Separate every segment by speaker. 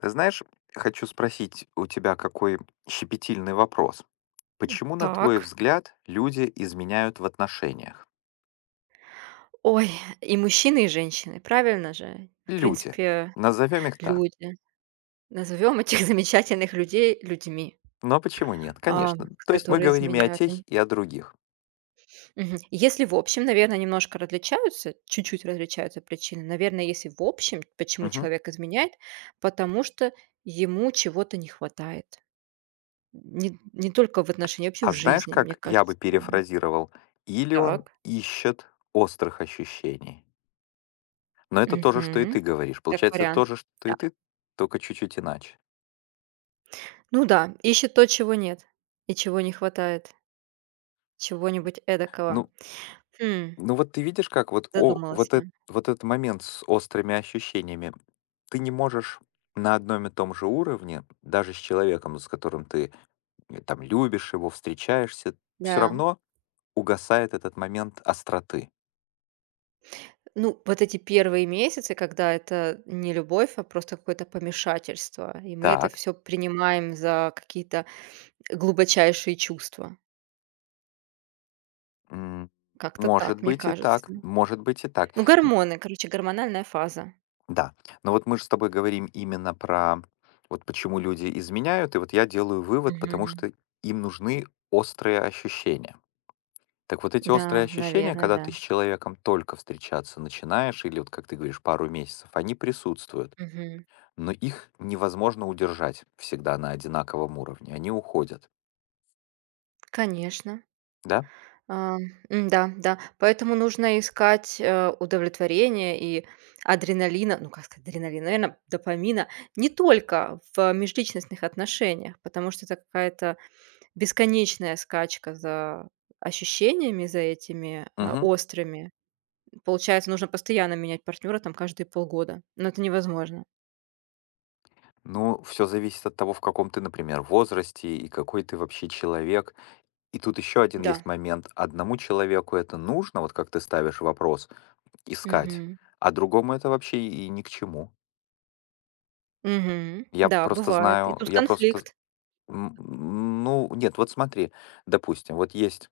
Speaker 1: Ты знаешь, хочу спросить у тебя какой щепетильный вопрос. Почему, на твой
Speaker 2: Так.
Speaker 1: взгляд, люди изменяют в отношениях?
Speaker 2: Ой, и мужчины, и женщины, правильно же? В
Speaker 1: Люди.
Speaker 2: принципе,
Speaker 1: Назовем их так.
Speaker 2: люди. Назовем этих замечательных людей людьми,
Speaker 1: Но почему нет?
Speaker 2: ам,
Speaker 1: Конечно. То есть мы
Speaker 2: которые
Speaker 1: говорим и о
Speaker 2: изменяют
Speaker 1: тех,
Speaker 2: они.
Speaker 1: и о других.
Speaker 2: Мгм. Если в общем, наверное, немножко различаются, чуть-чуть различаются причины. Наверное, если в общем, почему
Speaker 1: Мгм.
Speaker 2: человек изменяет, потому что ему чего-то не хватает. Не только в отношении, вообще в
Speaker 1: А знаешь,
Speaker 2: жизни, мне
Speaker 1: как я бы
Speaker 2: кажется. Да.
Speaker 1: перефразировал? Или он
Speaker 2: Так.
Speaker 1: ищет острых ощущений. Но это то же, что и
Speaker 2: Мгм.
Speaker 1: ты говоришь.
Speaker 2: Как
Speaker 1: Получается, то
Speaker 2: вариант.
Speaker 1: же, что
Speaker 2: Да.
Speaker 1: и ты, только чуть-чуть иначе.
Speaker 2: Ну да, ищет то, чего нет и чего не хватает, чего-нибудь эдакого.
Speaker 1: Ну,
Speaker 2: Хм,
Speaker 1: Ну вот ты видишь, как вот,
Speaker 2: задумалась
Speaker 1: вот,
Speaker 2: я.
Speaker 1: вот этот момент с острыми ощущениями, ты не можешь на одном и том же уровне, даже с человеком, с которым ты там любишь его, встречаешься, все
Speaker 2: Да.
Speaker 1: равно угасает этот момент остроты.
Speaker 2: Ну, вот эти первые месяцы, когда это не любовь, а просто какое-то помешательство, и мы это
Speaker 1: Так.
Speaker 2: все принимаем за какие-то глубочайшие чувства.
Speaker 1: м,
Speaker 2: Как-то
Speaker 1: Может
Speaker 2: так, мне
Speaker 1: быть и
Speaker 2: кажется.
Speaker 1: так, может быть и так.
Speaker 2: Ну, гормоны, короче, гормональная фаза.
Speaker 1: Да, но вот мы же с тобой говорим именно про вот почему люди изменяют, и вот я делаю вывод, потому
Speaker 2: Мгм.
Speaker 1: что им нужны острые ощущения. Так вот эти
Speaker 2: Да,
Speaker 1: острые ощущения,
Speaker 2: наверное,
Speaker 1: когда
Speaker 2: да.
Speaker 1: ты с человеком только встречаться начинаешь, или вот, как ты говоришь, пару месяцев, они присутствуют,
Speaker 2: Мгм.
Speaker 1: но их невозможно удержать всегда на одинаковом уровне, они уходят,
Speaker 2: Конечно.
Speaker 1: да?
Speaker 2: А, да, да. Поэтому нужно искать, удовлетворение и адреналина, ну, как сказать, адреналина, наверное, допамина не только в межличностных отношениях, потому что это какая-то бесконечная скачка за ощущениями, за этими,
Speaker 1: Мгм.
Speaker 2: острыми. Получается, нужно постоянно менять партнера, там каждые полгода, но это невозможно.
Speaker 1: Ну, все зависит от того, в каком ты, например, возрасте и какой ты вообще человек. И тут еще один
Speaker 2: Да.
Speaker 1: есть момент. Одному человеку это нужно, вот как ты ставишь вопрос, искать,
Speaker 2: Мгм.
Speaker 1: а другому это вообще и ни к чему.
Speaker 2: Мгм.
Speaker 1: Я
Speaker 2: Да,
Speaker 1: просто
Speaker 2: бывает. И
Speaker 1: знаю,
Speaker 2: тут
Speaker 1: я просто
Speaker 2: конфликт.
Speaker 1: М, ну, нет, вот смотри, допустим, вот есть,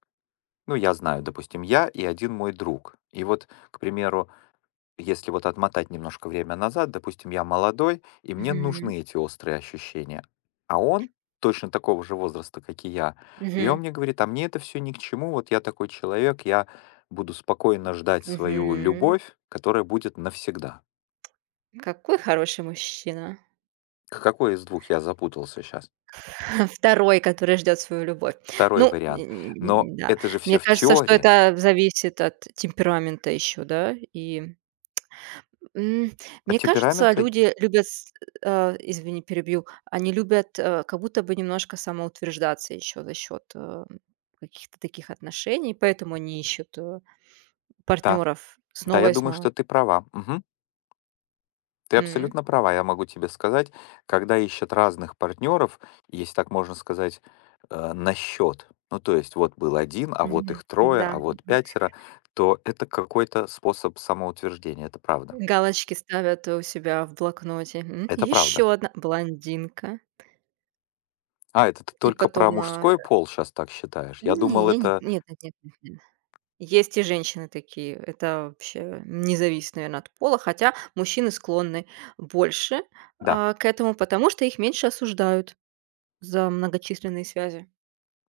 Speaker 1: ну, я знаю, допустим, я и один мой друг. И вот, к примеру, если вот отмотать немножко время назад, допустим, я молодой, и мне
Speaker 2: Мгм.
Speaker 1: нужны эти острые ощущения. А он точно такого же возраста, как и я. И
Speaker 2: Мгм.
Speaker 1: он мне говорит, а мне это все ни к чему, вот я такой человек, я буду спокойно ждать свою
Speaker 2: Мгм.
Speaker 1: любовь, которая будет навсегда.
Speaker 2: Какой хороший мужчина.
Speaker 1: К Какой из двух я запутался сейчас?
Speaker 2: Второй, который ждет свою любовь.
Speaker 1: Второй
Speaker 2: Ну,
Speaker 1: вариант. Но
Speaker 2: да.
Speaker 1: это же
Speaker 2: Мне
Speaker 1: все в
Speaker 2: кажется, что
Speaker 1: теории.
Speaker 2: это зависит от темперамента еще, да. И, м,
Speaker 1: А
Speaker 2: мне кажется,
Speaker 1: темперамент
Speaker 2: люди любят с извини, перебью. Они любят, как будто бы немножко самоутверждаться еще за счет, каких-то таких отношений, поэтому они ищут,
Speaker 1: Да,
Speaker 2: партнеров
Speaker 1: да,
Speaker 2: снова
Speaker 1: я
Speaker 2: и
Speaker 1: думаю, что
Speaker 2: снова.
Speaker 1: ты права. Мгм. Ты
Speaker 2: М.
Speaker 1: абсолютно права, я могу тебе сказать, когда ищут разных партнеров, если так можно сказать, на счет, ну то есть вот был один, а вот
Speaker 2: Мгм.
Speaker 1: их трое,
Speaker 2: Да.
Speaker 1: а вот пятеро, то это какой-то способ самоутверждения, это правда.
Speaker 2: Галочки ставят у себя в блокноте.
Speaker 1: Это правда.
Speaker 2: Еще одна блондинка.
Speaker 1: А, это ты
Speaker 2: И
Speaker 1: только
Speaker 2: потом,
Speaker 1: про
Speaker 2: а,
Speaker 1: мужской пол сейчас так считаешь? Я
Speaker 2: Не,
Speaker 1: думал,
Speaker 2: я не
Speaker 1: это...
Speaker 2: нет, нет. Есть и женщины такие. Это вообще не зависит, наверно, от пола, хотя мужчины склонны больше,
Speaker 1: Да,
Speaker 2: к этому, потому что их меньше осуждают за многочисленные связи,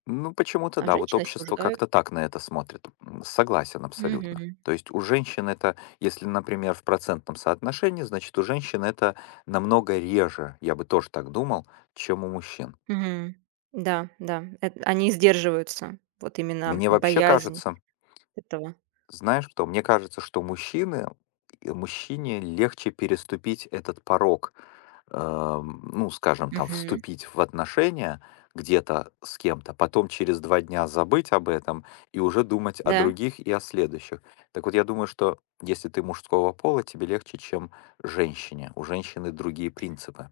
Speaker 1: ну, почему-то
Speaker 2: а
Speaker 1: да, вот
Speaker 2: женщины
Speaker 1: общество
Speaker 2: осуждают.
Speaker 1: как-то так на это смотрит. Согласен абсолютно.
Speaker 2: Мгм.
Speaker 1: То есть у женщин это, если, например, в процентном соотношении, значит, у женщин это намного реже, я бы тоже так думал, чем у мужчин.
Speaker 2: Мгм. Да, да, эт они сдерживаются. Вот именно
Speaker 1: Мне вообще
Speaker 2: боязнь
Speaker 1: кажется,
Speaker 2: этого.
Speaker 1: знаешь что, мне кажется, что мужчине легче переступить этот порог ну, скажем, там,
Speaker 2: Мгм.
Speaker 1: вступить в отношения где-то с кем-то, потом через два дня забыть об этом и уже думать о
Speaker 2: Да.
Speaker 1: других и о следующих. Так вот, я думаю, что если ты мужского пола, тебе легче, чем женщине. У женщины другие принципы.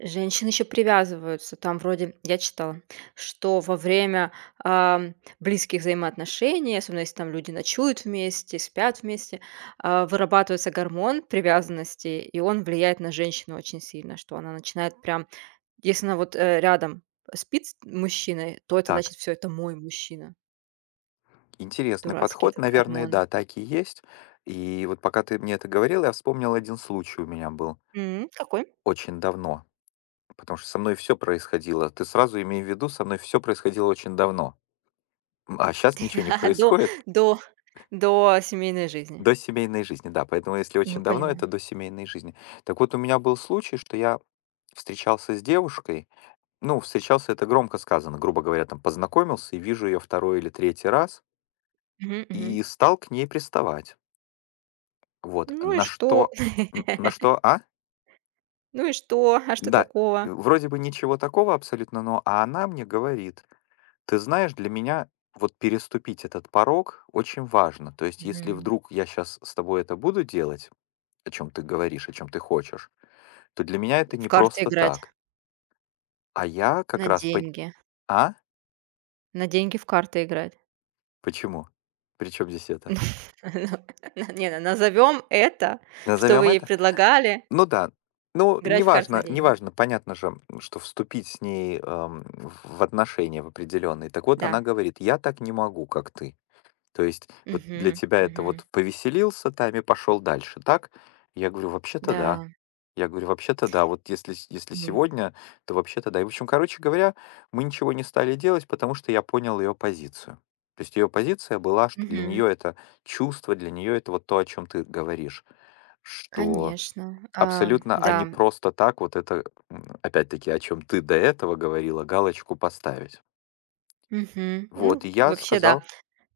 Speaker 2: Женщины еще привязываются. Там вроде, я читала, что во время, ам, близких взаимоотношений, особенно если там люди ночуют вместе, спят вместе, вырабатывается гормон привязанности, и он влияет на женщину очень сильно, что она начинает прям если она вот, рядом спит с мужчиной, то это значит:
Speaker 1: Так,
Speaker 2: "все это мой мужчина".
Speaker 1: интересный
Speaker 2: Дурацкий
Speaker 1: подход,
Speaker 2: этот
Speaker 1: наверное,
Speaker 2: гормон.
Speaker 1: да, так и есть. И вот пока ты мне это говорил, я вспомнил один случай у меня был
Speaker 2: М, какой?
Speaker 1: очень давно, потому что со мной все происходило. Ты сразу имей в виду, со мной все происходило очень давно. А сейчас ничего не
Speaker 2: До
Speaker 1: происходит,
Speaker 2: до До семейной жизни.
Speaker 1: до семейной жизни, да. Поэтому если
Speaker 2: Ну,
Speaker 1: очень давно,
Speaker 2: понимаю.
Speaker 1: это до семейной жизни. Так вот, у меня был случай, что я встречался с девушкой. Ну, встречался это громко сказано, грубо говоря, там познакомился и вижу ее второй или третий раз
Speaker 2: Мгм, мгм.
Speaker 1: и стал к ней приставать. Вот.
Speaker 2: Ну и
Speaker 1: На
Speaker 2: что?
Speaker 1: что... На что, а?
Speaker 2: Ну и что? А что
Speaker 1: Да.
Speaker 2: такого?
Speaker 1: Вроде бы ничего такого абсолютно, но а она мне говорит, ты знаешь, для меня вот переступить этот порог очень важно. То есть, если
Speaker 2: Мгм.
Speaker 1: вдруг я сейчас с тобой это буду делать, о чем ты говоришь, о чем ты хочешь, то для меня это
Speaker 2: В
Speaker 1: не
Speaker 2: карты
Speaker 1: просто
Speaker 2: играть
Speaker 1: так. А я как
Speaker 2: на
Speaker 1: раз по...
Speaker 2: деньги.
Speaker 1: А?
Speaker 2: На деньги в карты играть.
Speaker 1: Почему? Причем здесь это?
Speaker 2: Ну, не, назовем это, что вы
Speaker 1: Назовем
Speaker 2: ей
Speaker 1: это?
Speaker 2: предлагали,
Speaker 1: Ну да. Ну,
Speaker 2: играть в карты на
Speaker 1: неважно,
Speaker 2: деньги.
Speaker 1: неважно, понятно же, что вступить с ней в отношения в определенные. Так вот,
Speaker 2: Да.
Speaker 1: она говорит, я так не могу, как ты. То есть вот для
Speaker 2: Мгм,
Speaker 1: тебя это
Speaker 2: мгм.
Speaker 1: вот повеселился там и пошел дальше, так? Я говорю, вообще-то да.
Speaker 2: Да.
Speaker 1: Я говорю, вообще-то да, вот если, если
Speaker 2: М.
Speaker 1: сегодня, то вообще-то да. И, в общем, короче говоря, мы ничего не стали делать, потому что я понял ее позицию. То есть ее позиция была, что для
Speaker 2: Мгм.
Speaker 1: нее это чувство, для нее это вот то, о чем ты говоришь, что
Speaker 2: Конечно. А,
Speaker 1: абсолютно они
Speaker 2: да.
Speaker 1: просто так вот это, опять-таки, о чем ты до этого говорила, галочку поставить.
Speaker 2: Мгм. Ну,
Speaker 1: Вот, и я
Speaker 2: вообще, да.
Speaker 1: сказал,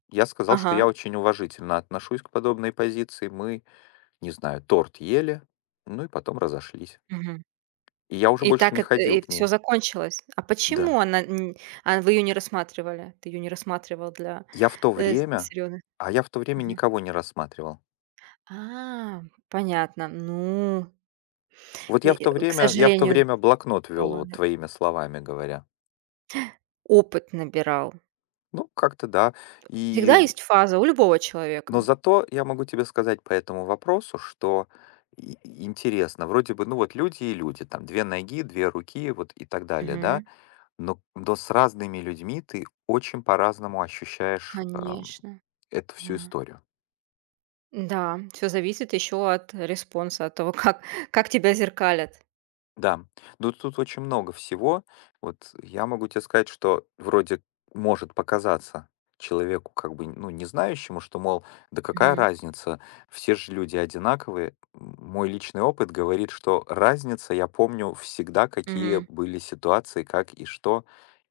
Speaker 1: я сказал, что
Speaker 2: Ага.
Speaker 1: я очень уважительно отношусь к подобной позиции. Мы, не знаю, торт ели, ну и потом разошлись.
Speaker 2: Мгм.
Speaker 1: И я уже
Speaker 2: И
Speaker 1: больше
Speaker 2: так
Speaker 1: не
Speaker 2: это
Speaker 1: ходил
Speaker 2: и
Speaker 1: к
Speaker 2: все
Speaker 1: ней.
Speaker 2: закончилось. А
Speaker 1: Да.
Speaker 2: почему она н а вы ее не рассматривали? Ты ее не рассматривал для,
Speaker 1: Я в то время,
Speaker 2: серьёзных
Speaker 1: я в то время никого не рассматривал.
Speaker 2: А, понятно. Ну,
Speaker 1: Вот
Speaker 2: и,
Speaker 1: я в то
Speaker 2: к
Speaker 1: время, я в то
Speaker 2: сожалению,
Speaker 1: время блокнот вел, вот
Speaker 2: бывает.
Speaker 1: твоими словами говоря.
Speaker 2: Опыт набирал.
Speaker 1: Ну, как-то да.
Speaker 2: Всегда
Speaker 1: И,
Speaker 2: есть фаза у любого
Speaker 1: но
Speaker 2: человека.
Speaker 1: зато я могу тебе сказать по этому вопросу, что и- интересно, вроде бы, ну вот люди и люди, там две ноги, две руки, вот и так далее, да,
Speaker 2: Мгм.
Speaker 1: но с разными людьми ты очень по-разному ощущаешь
Speaker 2: Конечно,
Speaker 1: эту всю
Speaker 2: да.
Speaker 1: историю.
Speaker 2: Да, все зависит еще от респонса, от того, как тебя зеркалят.
Speaker 1: Да, ну тут очень много всего. Вот я могу тебе сказать, что вроде может показаться человеку, как бы, ну, не знающему, что, мол, да какая
Speaker 2: Мгм.
Speaker 1: разница, все же люди одинаковые. Мой личный опыт говорит, что разница, я помню всегда, какие
Speaker 2: Мгм.
Speaker 1: были ситуации, как и что,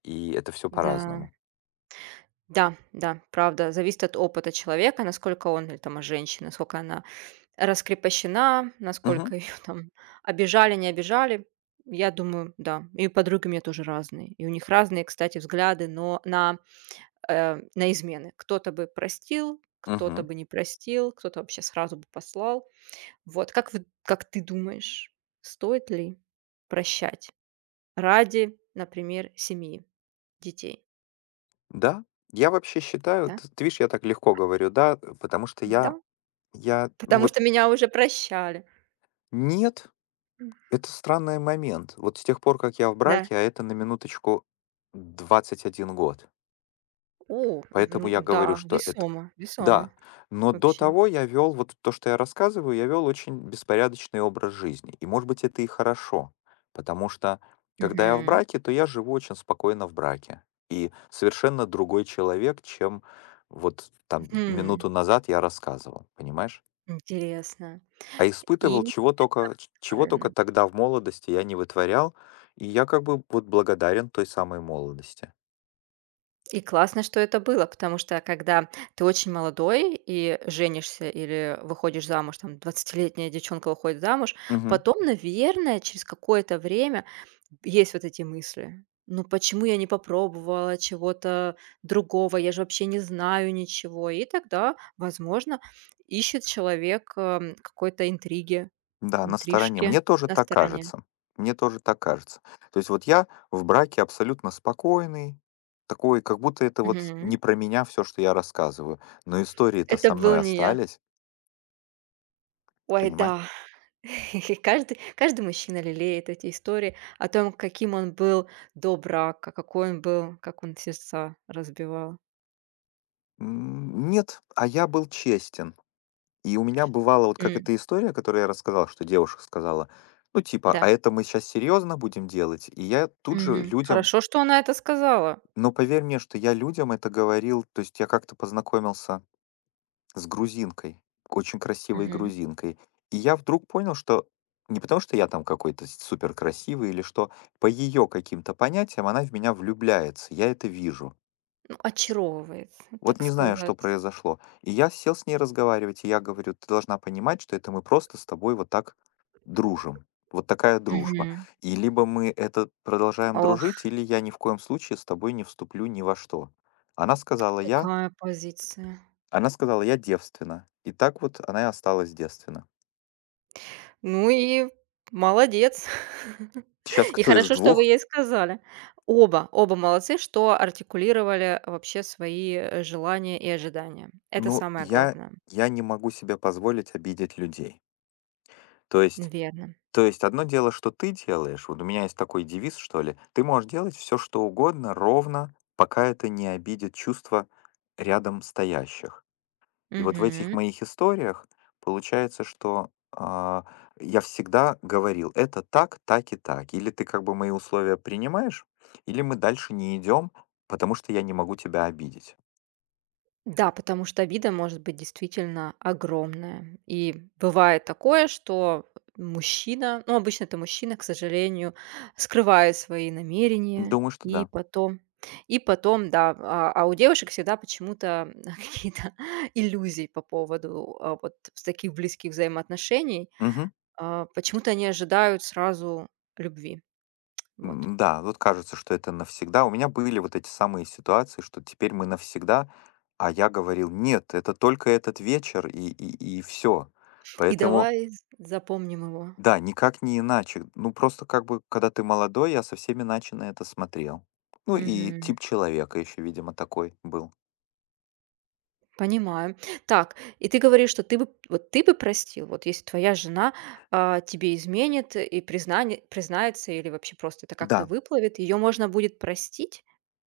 Speaker 1: и это все
Speaker 2: Да.
Speaker 1: по-разному.
Speaker 2: Да, да, правда, зависит от опыта человека, насколько он или там, женщина, насколько она раскрепощена,
Speaker 1: Мгм.
Speaker 2: насколько ее там обижали, не обижали. Я думаю, да. И подруги у меня тоже разные. И у них разные, кстати, взгляды, но на, на измены. Кто-то бы простил, кто-то
Speaker 1: Мгм.
Speaker 2: бы не простил, кто-то вообще сразу бы послал. Вот как вы как ты думаешь, стоит ли прощать ради, например, семьи, детей?
Speaker 1: Да, я вообще считаю,
Speaker 2: Да?
Speaker 1: т ты видишь, я так легко говорю, да, потому что я
Speaker 2: Да.
Speaker 1: ну
Speaker 2: Потому что
Speaker 1: вот
Speaker 2: меня уже прощали.
Speaker 1: нет-
Speaker 2: М.
Speaker 1: это странный момент. Вот с тех пор, как я в
Speaker 2: Да.
Speaker 1: браке, а это на минуточку 21 год.
Speaker 2: О,
Speaker 1: Поэтому
Speaker 2: ну
Speaker 1: я говорю,
Speaker 2: да,
Speaker 1: что это
Speaker 2: весомо
Speaker 1: да, но до
Speaker 2: вообще.
Speaker 1: того я вел вот то, что я рассказываю, я вел очень беспорядочный образ жизни. И, может быть, это и хорошо, потому что, когда я в
Speaker 2: Мгм.
Speaker 1: браке, то я живу очень спокойно в браке. И совершенно другой человек, чем вот там
Speaker 2: Мгм.
Speaker 1: минуту назад я рассказывал, понимаешь?
Speaker 2: Интересно.
Speaker 1: А испытывал
Speaker 2: И
Speaker 1: чего
Speaker 2: правильно.
Speaker 1: только тогда в молодости я не вытворял, и я как бы вот благодарен той самой молодости.
Speaker 2: И классно, что это было, потому что когда ты очень молодой и женишься или выходишь замуж, там двадцатилетняя девчонка выходит замуж,
Speaker 1: Мгм.
Speaker 2: потом, наверное, через какое-то время есть вот эти мысли. Ну почему я не попробовала чего-то другого? Я же вообще не знаю ничего. И тогда, возможно, ищет человек, какой-то интриги,
Speaker 1: Да, на стороне.
Speaker 2: интрижки
Speaker 1: Мне тоже
Speaker 2: на
Speaker 1: так
Speaker 2: стороне.
Speaker 1: кажется. Мне тоже так кажется. То есть вот я в браке абсолютно спокойный, такой, как будто это вот не про меня все, что я рассказываю. Но истории-то
Speaker 2: Это
Speaker 1: со
Speaker 2: был
Speaker 1: мной
Speaker 2: не я.
Speaker 1: остались,
Speaker 2: Ой,
Speaker 1: понимаешь?
Speaker 2: да. Каждый мужчина лелеет эти истории о том, каким он был до брака, какой он был, как он сердца разбивал.
Speaker 1: Нет, а я был честен. И у меня бывала вот как
Speaker 2: М,
Speaker 1: эта история, которую я рассказал, что девушка сказала, ну типа, а
Speaker 2: да.
Speaker 1: это мы сейчас серьезно будем делать? И я тут же
Speaker 2: Мгм.
Speaker 1: людям,
Speaker 2: Хорошо, что она это сказала.
Speaker 1: но поверь мне, что я людям это говорил, то есть я как-то познакомился с грузинкой, очень красивой
Speaker 2: Мгм.
Speaker 1: грузинкой. И я вдруг понял, что не потому, что я там какой-то супер красивый или что, по ее каким-то понятиям она в меня влюбляется, я это вижу.
Speaker 2: Ну, очаровывает,
Speaker 1: Вот
Speaker 2: так
Speaker 1: не знаю, что
Speaker 2: сказать.
Speaker 1: произошло. И я сел с ней разговаривать, и я говорю, ты должна понимать, что это мы просто с тобой вот так дружим. Вот такая дружба.
Speaker 2: Мгм.
Speaker 1: И либо мы это продолжаем
Speaker 2: Ох,
Speaker 1: дружить, или я ни в коем случае с тобой не вступлю ни во что. Она сказала, я,
Speaker 2: какая позиция.
Speaker 1: она сказала, я девственна. И так вот она и осталась девственна.
Speaker 2: Ну и молодец.
Speaker 1: Сейчас
Speaker 2: И
Speaker 1: кто из
Speaker 2: хорошо, что вы
Speaker 1: двух?
Speaker 2: ей сказали. Оба, оба молодцы, что артикулировали вообще свои, желания и ожидания. Это
Speaker 1: Ну,
Speaker 2: самое
Speaker 1: я
Speaker 2: главное.
Speaker 1: я не могу себе позволить обидеть людей. То есть
Speaker 2: Верно.
Speaker 1: то есть одно дело, что ты делаешь. Вот у меня есть такой девиз, что ли. Ты можешь делать все, что угодно, ровно, пока это не обидит чувства рядом стоящих. И вот в этих
Speaker 2: Мгм.
Speaker 1: моих историях получается, что, я всегда говорил: «Это так, так и так. Или ты как бы мои условия принимаешь, или мы дальше не идем, потому что я не могу тебя обидеть».
Speaker 2: Да, потому что обида может быть действительно огромная. И бывает такое, что мужчина, ну, обычно это мужчина, к сожалению, скрывает свои намерения,
Speaker 1: Думаю, что
Speaker 2: и
Speaker 1: да.
Speaker 2: потом, и потом, да, а у девушек всегда почему-то какие-то иллюзии по поводу а, вот с таких близких взаимоотношений.
Speaker 1: Мгм.
Speaker 2: А, почему-то они ожидают сразу любви, вот.
Speaker 1: Да, вот кажется, что это навсегда. У меня были вот эти самые ситуации, что теперь мы навсегда, а я говорил, нет, это только этот вечер и все.
Speaker 2: И
Speaker 1: Поэтому,
Speaker 2: давай запомним
Speaker 1: да, никак не иначе. Ну, просто как бы, когда ты молодой, я совсем иначе на это смотрел. Ну, и
Speaker 2: его.
Speaker 1: тип человека еще, видимо, такой был.
Speaker 2: Понимаю. Так, и ты говоришь, что ты бы вот ты бы простил, вот если твоя жена, тебе изменит и признане признается или вообще просто это как-то
Speaker 1: Да,
Speaker 2: выплывет, ее можно будет простить?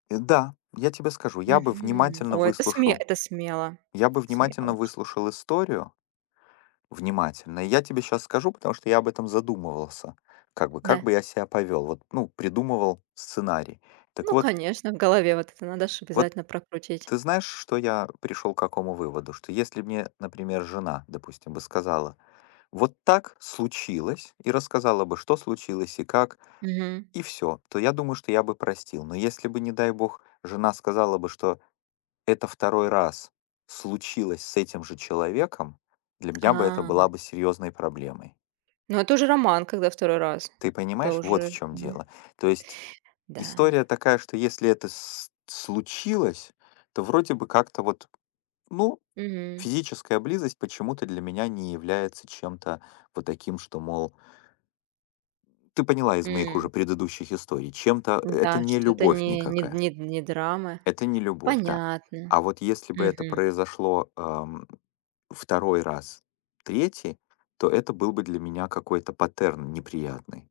Speaker 1: да, я тебе скажу, я бы
Speaker 2: Мгм.
Speaker 1: внимательно
Speaker 2: О,
Speaker 1: выслушал.
Speaker 2: это смело.
Speaker 1: Я бы
Speaker 2: Смело
Speaker 1: внимательно
Speaker 2: очень.
Speaker 1: выслушал историю. Внимательно. И я тебе сейчас скажу, потому что я об этом задумывался. Как бы, как
Speaker 2: Да.
Speaker 1: бы я себя повел. Вот, ну, придумывал сценарий. Так
Speaker 2: Ну,
Speaker 1: вот,
Speaker 2: конечно, в голове вот это надо ж
Speaker 1: вот
Speaker 2: обязательно прокрутить.
Speaker 1: ты знаешь, что я пришел к какому выводу? Что если мне, например, жена, допустим, бы сказала: «Вот так случилось», и рассказала бы, что случилось и как,
Speaker 2: Мгм.
Speaker 1: и все, то я думаю, что я бы простил. Но если бы, не дай бог, жена сказала бы, что это второй раз случилось с этим же человеком, для меня бы это
Speaker 2: А,
Speaker 1: была бы серьезной проблемой.
Speaker 2: ну это уже роман, когда второй раз.
Speaker 1: Ты
Speaker 2: Это
Speaker 1: понимаешь, вот в
Speaker 2: уже,
Speaker 1: чем
Speaker 2: да.
Speaker 1: дело. То есть
Speaker 2: Да.
Speaker 1: история такая, что если это с случилось, то вроде бы как-то вот, ну,
Speaker 2: Мгм.
Speaker 1: физическая близость почему-то для меня не является чем-то вот таким, что, мол, ты поняла из моих
Speaker 2: М.
Speaker 1: уже предыдущих историй, это
Speaker 2: Да,
Speaker 1: не
Speaker 2: что-то
Speaker 1: любовь никакая.
Speaker 2: не драма.
Speaker 1: Это не любовь, да.
Speaker 2: Понятно.
Speaker 1: А вот если бы это
Speaker 2: Мгм.
Speaker 1: произошло, второй раз, третий, то это был бы для меня какой-то паттерн неприятный.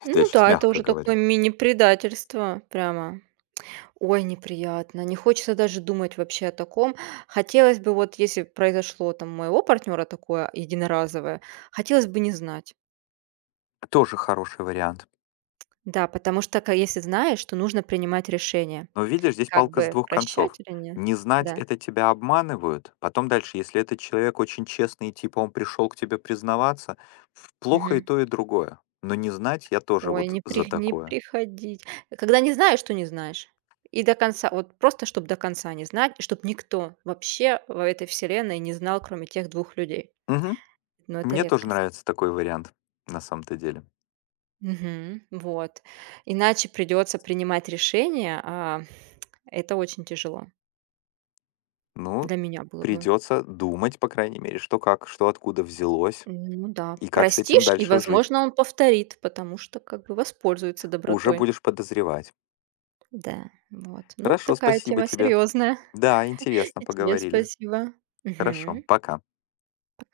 Speaker 1: Это я
Speaker 2: Ну
Speaker 1: сейчас
Speaker 2: да, это
Speaker 1: мягко
Speaker 2: уже такое
Speaker 1: говорю.
Speaker 2: мини-предательство прямо. Ой, неприятно. Не хочется даже думать вообще о таком. Хотелось бы, вот если произошло там у моего партнера такое единоразовое, хотелось бы не знать.
Speaker 1: Тоже хороший вариант.
Speaker 2: Да, потому что если знаешь, то нужно принимать решение.
Speaker 1: Но видишь, здесь
Speaker 2: Как
Speaker 1: палка с
Speaker 2: бы
Speaker 1: двух концов.
Speaker 2: прощать или нет.
Speaker 1: Не знать-
Speaker 2: Да.
Speaker 1: это тебя обманывают. Потом дальше, если этот человек очень честный и типа он пришел к тебе признаваться, плохо и
Speaker 2: Мгм.
Speaker 1: то, и другое. Но не знать- я тоже
Speaker 2: Ой,
Speaker 1: вот за
Speaker 2: не
Speaker 1: такое.
Speaker 2: приходить. Когда не знаешь, то не знаешь. И до конца, вот просто чтобы до конца не знать, и чтобы никто вообще в этой вселенной не знал, кроме тех двух людей.
Speaker 1: Мгм.
Speaker 2: Но это
Speaker 1: Мне тоже
Speaker 2: редкость.
Speaker 1: нравится такой вариант, на самом-то деле.
Speaker 2: Мгм. Вот. Иначе придется принимать решение, а это очень тяжело.
Speaker 1: Ну,
Speaker 2: Для меня было бы.
Speaker 1: придется думать, по крайней мере, что как, что откуда взялось
Speaker 2: Ну да.
Speaker 1: и как с этим
Speaker 2: Простишь, и,
Speaker 1: дальше жить.
Speaker 2: возможно, он повторит, потому что как бы воспользуется
Speaker 1: Уже
Speaker 2: добротой.
Speaker 1: будешь подозревать.
Speaker 2: Да, вот. Ну,
Speaker 1: Хорошо,
Speaker 2: такая
Speaker 1: спасибо
Speaker 2: тема
Speaker 1: тебе.
Speaker 2: серьезная.
Speaker 1: Да, интересно
Speaker 2: И тебе
Speaker 1: поговорили.
Speaker 2: спасибо.
Speaker 1: Хорошо,
Speaker 2: Мгм.
Speaker 1: пока.
Speaker 2: Пока.